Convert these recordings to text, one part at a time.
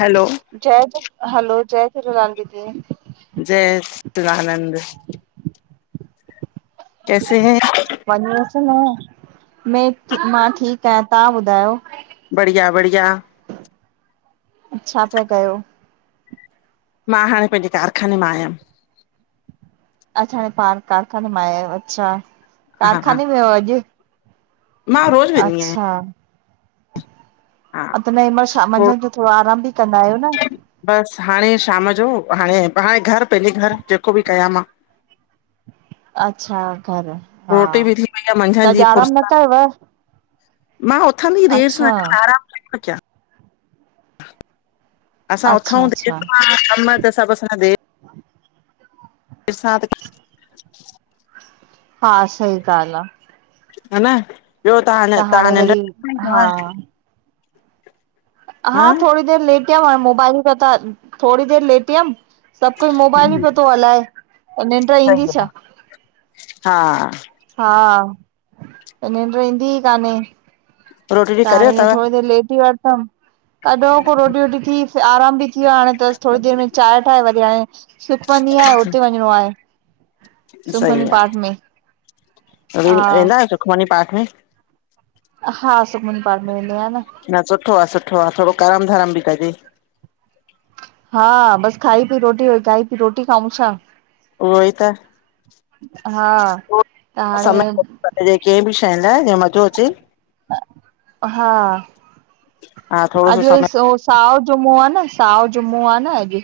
Hello जय hello जय झूलेलाल दीदी, जय सचदानंद कैसे है वञेसि न, में मां ठीकु आहियां तव्हां ॿुधायो? बढ़िया-बढ़िया छा प्या कयो? मां हाणे पंहिंजे कारखाने मां आयम असा हाड़े पाड़ कारखाने मां आयायो, अच्छा हा हा कारखाने में हो अॼु? मां रोज़ वेंदी आहियां। हा ह त न महिल शाम थोरो मंझंदि जो थोड़ो आरामु बि कंदा आहियो न। बसि हाणे शाम जो हाणे, हाणे घरु पेजे घरु जेको बि कया मां। अच्छा घरु हा, रोटी बि थी वई आहे त मंझंदि अॼु जी आराम न फुर्सत कयोव? मां उथदी देर सां आया आराम कहिमल क्या। असां अच्छा ऊथंउ देर अच्छा सा कम त सभु असांजा दें [inaudible] [unintelligible] हा सही ॻाल्हि आ। ह न ॿियो तां ह न तव्हां हाणे वरी निॾ हा हा थोड़ी देर लेट यम हाणे मोबाइल क ता थोड़ी देर लेट यम सभु कोई मोबाइल ही पयो तो हलाए, त निंॾ ईंदी छा? हा हा त निंॾ ईंदी ई कान्हे। रोटी वोटी त करे हाणे इअं अथव थोड़ी देर लेटी वठदम। कॾो को रोटी वोटी थी आराम बि थी वियो आ हाणे त थोड़ी देरि में चांये ठाहे वरी हाणे सुखमनी आ उते वञिणो आहे। सही सुखमनी आ पाठ में व हा वेंदा आहियो सुखमणी पाठ में? हा सुखमनी पाठ मे वेंदो आ न। न सुठो आ सुठो आ थोड़ो करम धरम बि कंजे। हा, बस खाई पी रोटी खाई पी रोटी खाऊं छा? उहो ई त हा त हाणे पर कंहिं बि शइ लाइ जीअं मज़ो अचे हा हा थोड़ो सो अ समय [inaudible] साओ जुमो आ न साओ जुमो आ न अॼु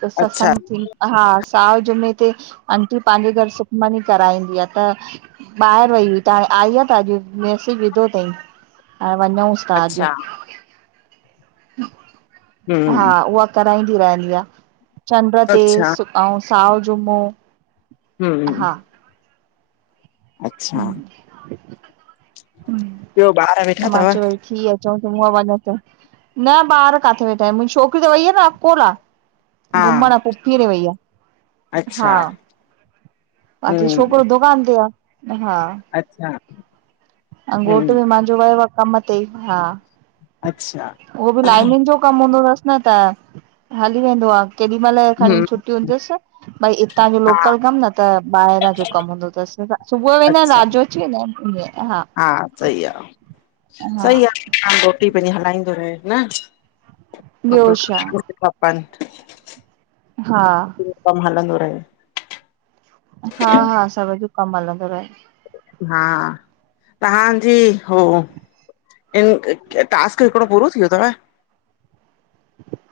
त अच्छा सतसंग हा, साए जुमे ते आंटी पंहिंजे घर सुखमनी कराईंदी आ त ॿाहिरि वई हुई त हाणे आई आ त अॼु मैसेज विधो थई त वञूंसि ताज अच्छा [inaudible] हा, हम्म उहा कराईंदी रहंदी आ चंड ते अच्छा ऐं साओ जुमो हमम हा अच्छा, ॿियो ॿार वेठा त मां अथव? चयो वरी थी अचऊं त हूअ वञो त न ॿार काथे वेठान, मुंहिंजी छोकरी त वई आ न अकोला हा घुमण, पूफीअ ॾे वईया। हा अच्छा बाक़ी हम्म छोकिरो दुकान ते आ, हा अच्छा अं घोट हम्म बी मुंहिंजो वियो आ कम ते हा, अच्छा उहो बि लाइनिंन जो कमु हूंदो अथसि न त हली वेंदो आहे केॾी महिल खणी हम्म छुट्टी हूंदी तसि भई हितां जो लोकल कमु न त ॿाहिरां जो कमु हूंदो तस सुबुह वेंदान अच्छा राति जो अची वेंदान हा हा सही आ, हा सही आ माण्हू रोटी पंहिंजी हलाईंदो रहे न ॿियो उ छा क थपनि [inaudible] हा कमु हलंदो रहे हा हा, सभ जो कमु हलंदो रहे हा, तव्हांजी हो इन टास्क हिकिड़ो पूरो थी वियो अथव?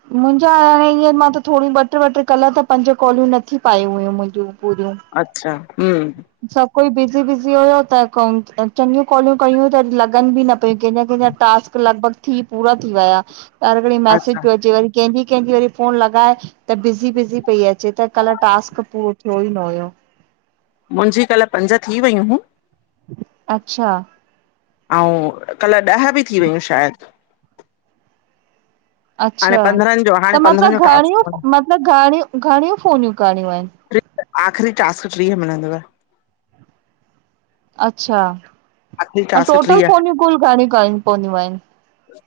हा मुंहिंजा हाणे हअं मां त थोरी ॿ टे ॿ टे कल्ह त पंज कौलियूं नथी पायूं हुयूं मुंहिंजूं पूरियूं अचछा हम सभु कोई बिज़ी बिज़ी हुयो त चङियूं कॉलियूं कयूं त लॻनि बि न पियूं कंहिंजा कंहिंजा टास्क लॻभॻि थी पूरा थी विया त हर घड़ी मैसेज अच्छा पियो अचे वरी कंहिंजी कंहिंजी वरी फोन लॻाए त बिज़ी बिज़ी पई अचे त कल्ह टास्क पूरो थियो ई न हुयो। मुंहिंजी कल्ह पंज थी वयूं हूँ अच्छा ऐं कल्ह ॾह बि थी वयूं शायदि हाणे अच्छा पंद्रहनि जो हाणे त पंद्रहनि जो मतलबु घणियूं टास्क मतलबु घणिय घणियूं फ़ोनियूं करणियूं आहिनि? टीह आख़िरी टास्क टीह मिलंदव। अच्छा आख़िरी ऐं टास्क टोटल टीह फोनियूं कुल घणियूं करिणयूं पवदियूं आहिनि?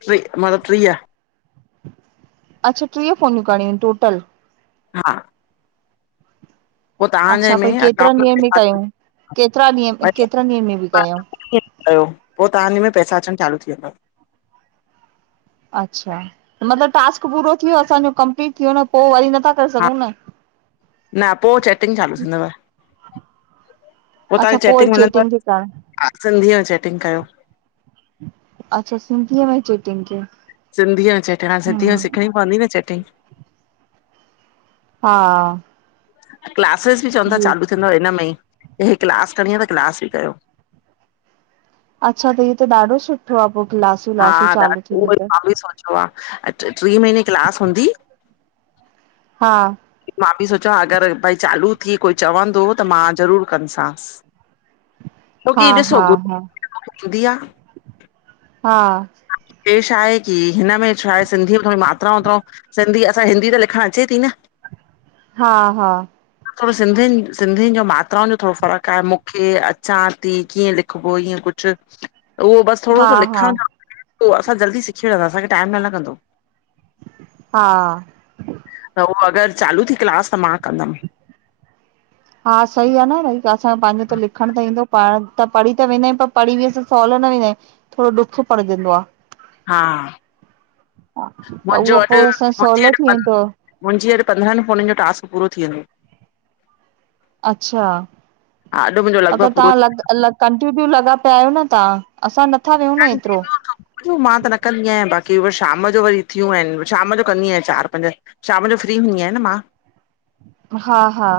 टी मतिलबु टीह अच्छा टीह फोनियूं करणी आहिनि टोटल। हा पोइ तव्हांजे अच्छा में भई केतिरनि अकाउंट ॾींहंनि में कयूं केतिरा ॾींहं में केतिरनि ॾींहंनि में बि आ कयूं पो तव्हांजे में पैसा अचण चालू थी वेंदव। अच्छा मतलब टास्क पूरो थी वियो असांजो कंप्लीट थियो न पो वरी नथा करे हा सघूं न। न पो चैटिंग चालू थींदव। पो अच्छा तव्हांखे पोइ चैटिंग मिलंदव चेटिंग खे कर सिंधीअ में चैटिंग कयो। अच्छा सिंधी में चैट्टिगं क सिंधीअ जो चटण हा सिंधीअ सिखणी पवी न चटी। हा क्लासिस बि चवंन था ॿियो चालू थींदव हिन में ई इी क्लास खणी त क्लास बि कयो। अच्छा त इहो त ॾाढो सुठो आ, पो क्लासूं वलासूं चालू थींदियूं त। [unintelligible] ट्री महीने क्लास हूंदी हा मां बि सोचियो अगर भई चालू थी कोई चवंदो त मां ज़रूर कंदसांस। [inaudible] छो की ॾिसो हा [unintelligible] हा त मुखे ईंदी आ हा पेश आहे की हिन में छा आहे सिंधी में थोरी मात्रा वात्रां सिंधी असां हिंदी त लिखण अचे थी न हा हा थोरो सिंधियुन सिंधियुन जो मात्राउन जो थोरो फ़र्क आहे मुखे अचां थी कीअं लिखबो ईअं कुछ त उहो बस थोरो हा सो हा लिखण असां जल्दी सिखी वठदा असांखे टाइम न लॻंदो। हा त उहो अगर चालू थी क्लास त मां कंदम हा सही आ न भई असां पंहिंजो त लिखण त ईंदो पढ़ त पढ़ी त वेंदा आहियूं पर पढ़ी बि असां सौहलो न वेंदा आहियूं। थोरो ॾुखो पढजण दो आ। हा ह त उहो पो असां सौहलो थी वेंदो मुंजी अॼ पंड्रहन फोनन जो टास्क पूरो थी वेंदो। अच्छा हा अॼु मुंहिंजो लॻभॻि अगर पूरो थी तव्हां ल कंटीन्यू लॻा पया आयो न तव्हां? असां नथा वेहूं न हेतरो। सुबुह मां त न कंदी बायां बाक़ी व शाम जो वरी थियूं हिन शाम जो कंदी आहियां चार पंज। शाम जो फ्री हूंदी आयां न मां हा-हा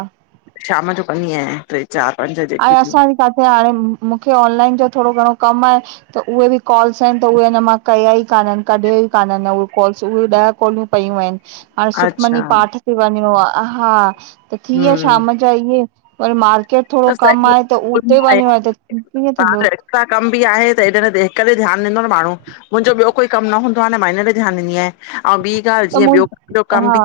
शाम जो कंदी आयां ट्रे चार, पंज ऐं जेकियूं थियूं असां बि काथे हाणे मुखे ऑनलाइन जो थोरो घणो कम आहे। त उहे बि कॉल्स आहिन त उहे अन मां कया ई कानन कॾहिं ई कानन उहे उहे ॾह कॉलियूं पयूं आहिन हाणे सुखमनी अच्छा पाठ ते वञणो आ ल, हा त थी विया हम्म शाम जा इहे वरी मार्केट थोरो त कम सही आहे त उते वञणो आहे त कीअं थींदो तव्हांजो कम बि आहे त हेॾ हिक ते ध्यान ॾींदो न माण्हू। मुंजो ॿियो कोई कम न हूंदो आ न मां हिन ते ध्यान ॾींदी आयां अऊं ॿी ॻाल्ह त जीअं मूं ॿियो कम हा बि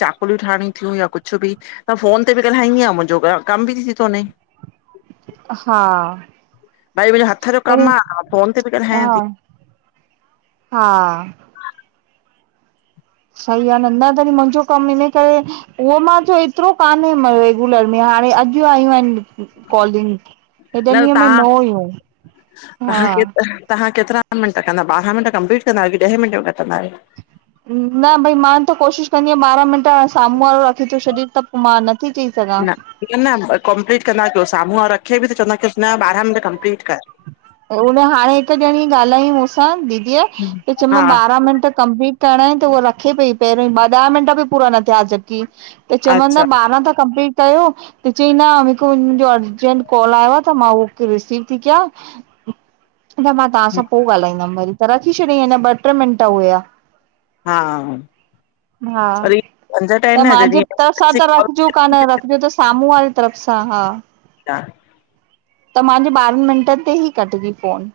चाकलियूं ठाहिणी थियूं या कुछ बि त फ़ोन ते बि ॻाल्हाईंदी आया मुंजो कम बि थी थो वञे। हा भाई मुंजो हथ जो कम तॾहिं आ, मां फोन ते बि हा ॻालाया थी। हा सही आ, न न वरी मुंजो कम हिन करे उहो मां चयो एतरो कान्हे रेगुलर में हाणे अॼ आयूं हिन कॉलिंग हेॾन त ॾींहन में तव्हां न हुयूं, हा। तव्हां के तव्हां केतिरा? ॾह मिंट कंदायो, ॿारहां मिंट कंप्लीट कंदायो कि ॾहें मिंटे यो कंदायो? न भई मां त कोशिश कंदीयां ॿारहां मिंट साम्हूं वारो रखी तो छॾे त पो मां नथी चई सघां न इअं न कंप्लीट कंदा कयो, साम्हूं वारो रखे बि त चवंदा कयोस न ॿारहां मिंट कंपलीट कर। हुन हाणे हिकु ॼणी ॻाल्हायईं मूंसां दीदीअ त हा चयोमां बारहां मिंट कंप्लीट करणा ईनि त उह रखे पई पहिरियों ई ॿ ॾह मिंट बि पूरा न थियास जबकि, त चयमां न अच्छा बारहां त कंप्लीट कयो, त चईं न मूंखे मुंहिंजो अर्जेट कॉल आयो आ त मां उहो रिसीव ती कियां। न मां तव्हांसां पो ॻाल्हाईंदमि वरी त रखी छॾियईं, अञा ॿ ट्रे मिंट हुया हा हा, पर इहे झंझट आहिनि त न जॾहिं मांजे तरफ़ सां इमरजेंसी त कॉल हूंदी रखजो कान रखजो त साम्हूं वारे तरफ सां, हा। हा [inaudible] त मांजी ॿारहनि मिंटनि ते ई कटजी फोन।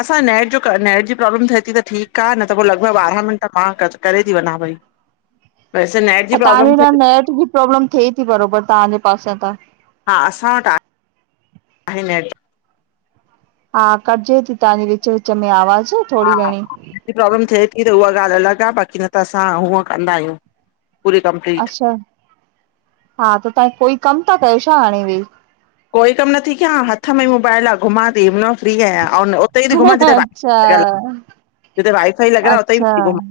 असां नेट जो क नेट जी प्रॉब्लम थे ती त ठीकु आ, न त पो लॻभॻि ॿारहं मिंट मां क करे ती वञा पई। हा [inaudible] वैसे नेट जी ऐं तव्हांजे प्रॉब्लम लाइन थिए नेट जी प्रोब्लम थे ती बरोबरि तव्हांजे पासे त हा, असां वटि आहे नेट हा कटजे ती तव्हांजी विच -विच में आवाज़ु, हा, प्रॉब्लम थे ती त उहा ॻाल्हि अलॻि आ, बाक़ी न त असां हूअं कंदा आहियूं। पूरी कंप्लीट अच्छा, हा त तां कोई कमु ता कयो छा हाणे वेही? कोई कम नथी कियां हथ में ई मोबाइल आ, घुमां ती ंहिनमहिल फ्री आहियां अउं उतेई ती घुमां जिते अच्छा वाईफाई लॻल आ, जिते वाई फाई लॻिल आ उतेई अच्छा पई ती घुमां।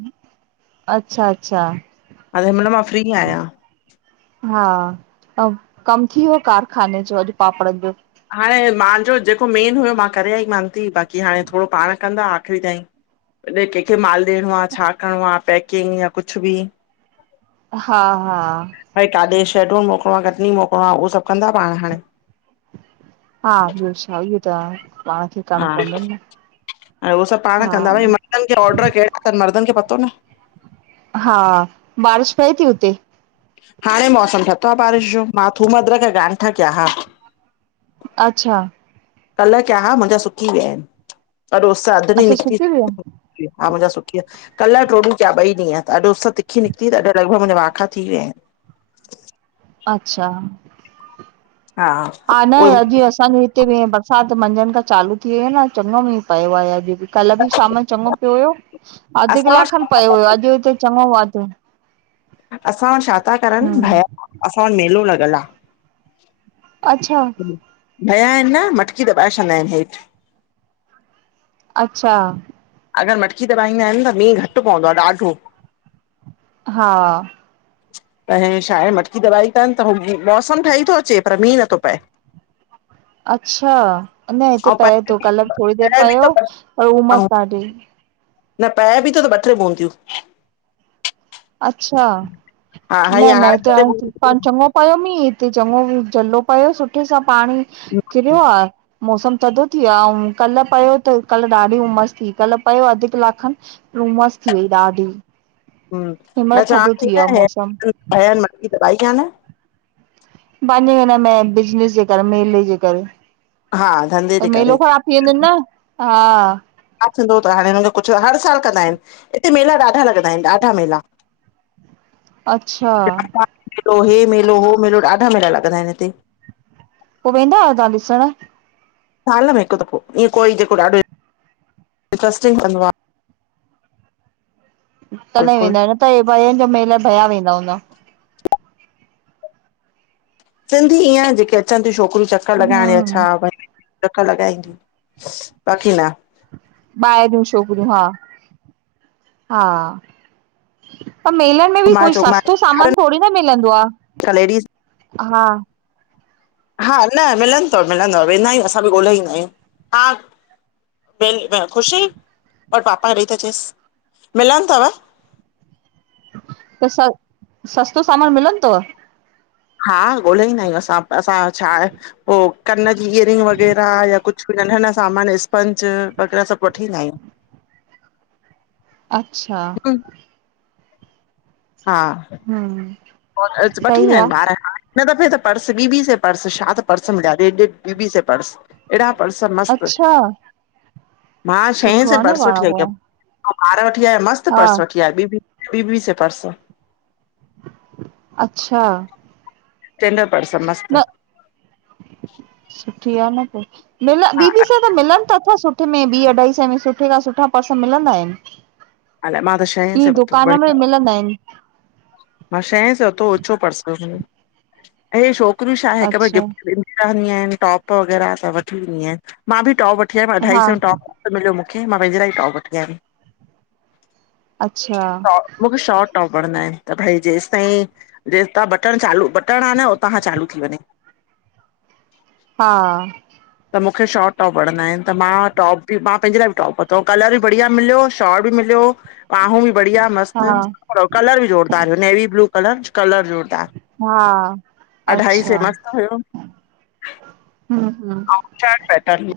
अच्छा -अच्छा। अर हिनमल मां फ्री आहियां। हा, अउं कम थी वियो कारखाने जो, अॼु पापड़नि जो? हाणे मांजो जेको मेन हुयो मां करे आई मांन ती, बाक़ी हाणे थोड़ो पाण कंदा आख़िरी ताईं। कॾें कहिंखे माल ॾियणो आ, छा करिणो आ पैकिंग या कुछ बि? हा -हा। भाई काॾे शेडोल मोकिलणो आ, कटनी मोकिलणो आ उ सभु कंदा पाण हाणे। हा, बियो छा इयो त आ। हा, ऐं हो सभु पाण हा कंदा भई मर्दनि खे ऑर्डर कहिड़ा तनि मर्दनि खे पतो न, हा, बारिश पए ती हुते? हाणे मौसम ठतो आ बारिश जो, मां थूम अदरक या गांठ्या कया हा। अच्छा। कल्ह किया हा मुंहिंजा सुकी विया आहिनि, पर उस अध ॾीहं अच्छा निकती। सुकी विया हा मुंजा सुकी या, कल्ह, ट्रोॾयूं किया ॿई ॾीहं, त अॾ उस तिखी निकिती त लॻभॻि मुंजा वाहखा थी वियाइनि। अच्छा। हा। हा न उहे अॼु असांजे हिते बि बरसाति मंझंदि खां चालू थी वई आ न चङो मींह पियो आ अॼु बि। कल्ह बि शाम चङो पियो हुयो अधु असां किलाकु खनि वटि पियो हुयो अॼु हुते चङो वध असां वटि छा ता करनि, हम्म भया असां वटि मेलो लॻल आ। अच्छा। भया आहिन न, मटकी दॿाए छॾंदा आहिन हेठ। अच्छा। अगर मटकी दबाईंदा आहिन त मींह घट पवंदो आ ॾाढो। हा। त हे छा आहे मटकी दबाई तन त हू मौसम ठीई तो अचे पर मींह नथो पए। अच्छा, न हिते पए तो कल थोड़ी देर बि पयो थो पर उमस ऐं ॾाॾी न पए बि तो त ॿ ट्रे बूंदियूं। अच्छा, हा न हई न हीते ॿ टे हाणे बूंदियूं पं चंगो पयो मीह हिते चङो जझलो पयो सुठे सां पाणी किरियो आ। मौसम थदो थी वयो आ, अउ कल पयो त कल ॾाढी उमस थी कल पयो अध किलाक खन। रूमस थी वई ॾाढी। हिनमहिल थधो थी वियो आहे मौसम [unintelligible] भयन मटकी दबाई काने पांजे हिनमे बिजनस जे करे मेल जे करे। हा धंधे त जे करे मेलो ख़राब थी वेंदून न हा। छा थींदो त हाणे हुनखे कुझ हर साल कंदा आहिन हिते मेला ॾाढा लॻंदा आहिन ॾाढा मेला। [inaudible] [unintelligible] हे मेलो, हो मेलो, ॾाढा मेला लॻंदा आहिन हिते। पो वेंदा आहयो ताहां ॾिसण? साल में हिकु दफ़ो, ईअं कोई जेको ॾाढो इंट्रस्टिंग कंदो आ। तॾहिं बिल्कुलु वेंदा आयूं न त हे भयन जो मेला भया वेंदा हूंदा। सिंधी ईअं जेके अचन तीयूं छोकरियूं चकर लॻाइण या छा हम्म रख लॻाइंदी बाक़ी न। ॿाहिरियूं छोकरियूं, हा, हा, पर मेलन में बि घुमाए कोई चोमाए सस्तो सामान थोड़ी न मिलंदो आ लेडीस हा। हा न मिलंदो तव मिलंदव वेंदा आयूं असां बि ॻोल्हे ईंदा आयूं हा। ब ख़ुशी और पापा खे ॾेई त अचेस मिलन तव। त स सस्तो सामान मिलंदो तव? हा ॻोल्हे ईंदा आयूं असां, असां छा आहे हो कन जी इयरिंग वग़ैरह या कुझ नंढा नंढा सामान स्पंज वग़ैरह सभ वठी ईंदा आयूं। अच्छा। हूं। हा। हम्म। वठी ईंदा सही आ, आहिन ॿार खा। हिन दफ़े त पर्स बी बी सै पर्स छा त पर्स मिला डेढ़ डेढ़ बी बी सै पर्स। एॾा पर्स मस्त, अच्छा मां छह सुठो सै आ न पर्स पाण वठी आई पो, हुयम। अउ ॿार वठी आया मस्त हा पर्स वठी आया बी बी बी बी सै पर्स। अच्छा। स्टैंडर्ड पर्स मस्त। न सुठी आ न पो, मिल हा बी बी सै मिलन त अथव सुठे में बी अढाई सै में सुठे खां सुठा पर्स मिलंदा आहिन। अलाए मां त छहें ई सै वतो दुकान में बढ़िया मिलंदा आहिन। मां छै सै वतो हो उच्चो पर्स हुयो, हे छोकरियूं छा आहे हिक अच्छा गिफ्ट ॾ रहंदी आईन टॉप वग़ैरह त वठी ईदी आहियां मां बि टॉप वठी आयम हा अढाई सै जो टॉप मिलियो मूंखे मां पंहिंजे लाइ ई टॉप वठी आयमि। अच्छा, मूंखे शॉट टॉपर न आहिनि त भई जेसि ताईं जेसितां बटण चालू बटण आहे न उतां खां चालू थी वञे। हा, त मूंखे शॉट टॉप वणंदा आहिनि त मां टॉप बि मां पंहिंजे लाइ बि टॉप वरितो कलर बि बढ़िया मिलियो शॉट बि मिलियो। बाहूं बि ॿढियां मस्त हा अउ कलर बि जो़रदार हुयो नेवी ब्लू कलर कलर ज़ोरदार। हा, अच्छा हुयो ह ह छ पैंतालिय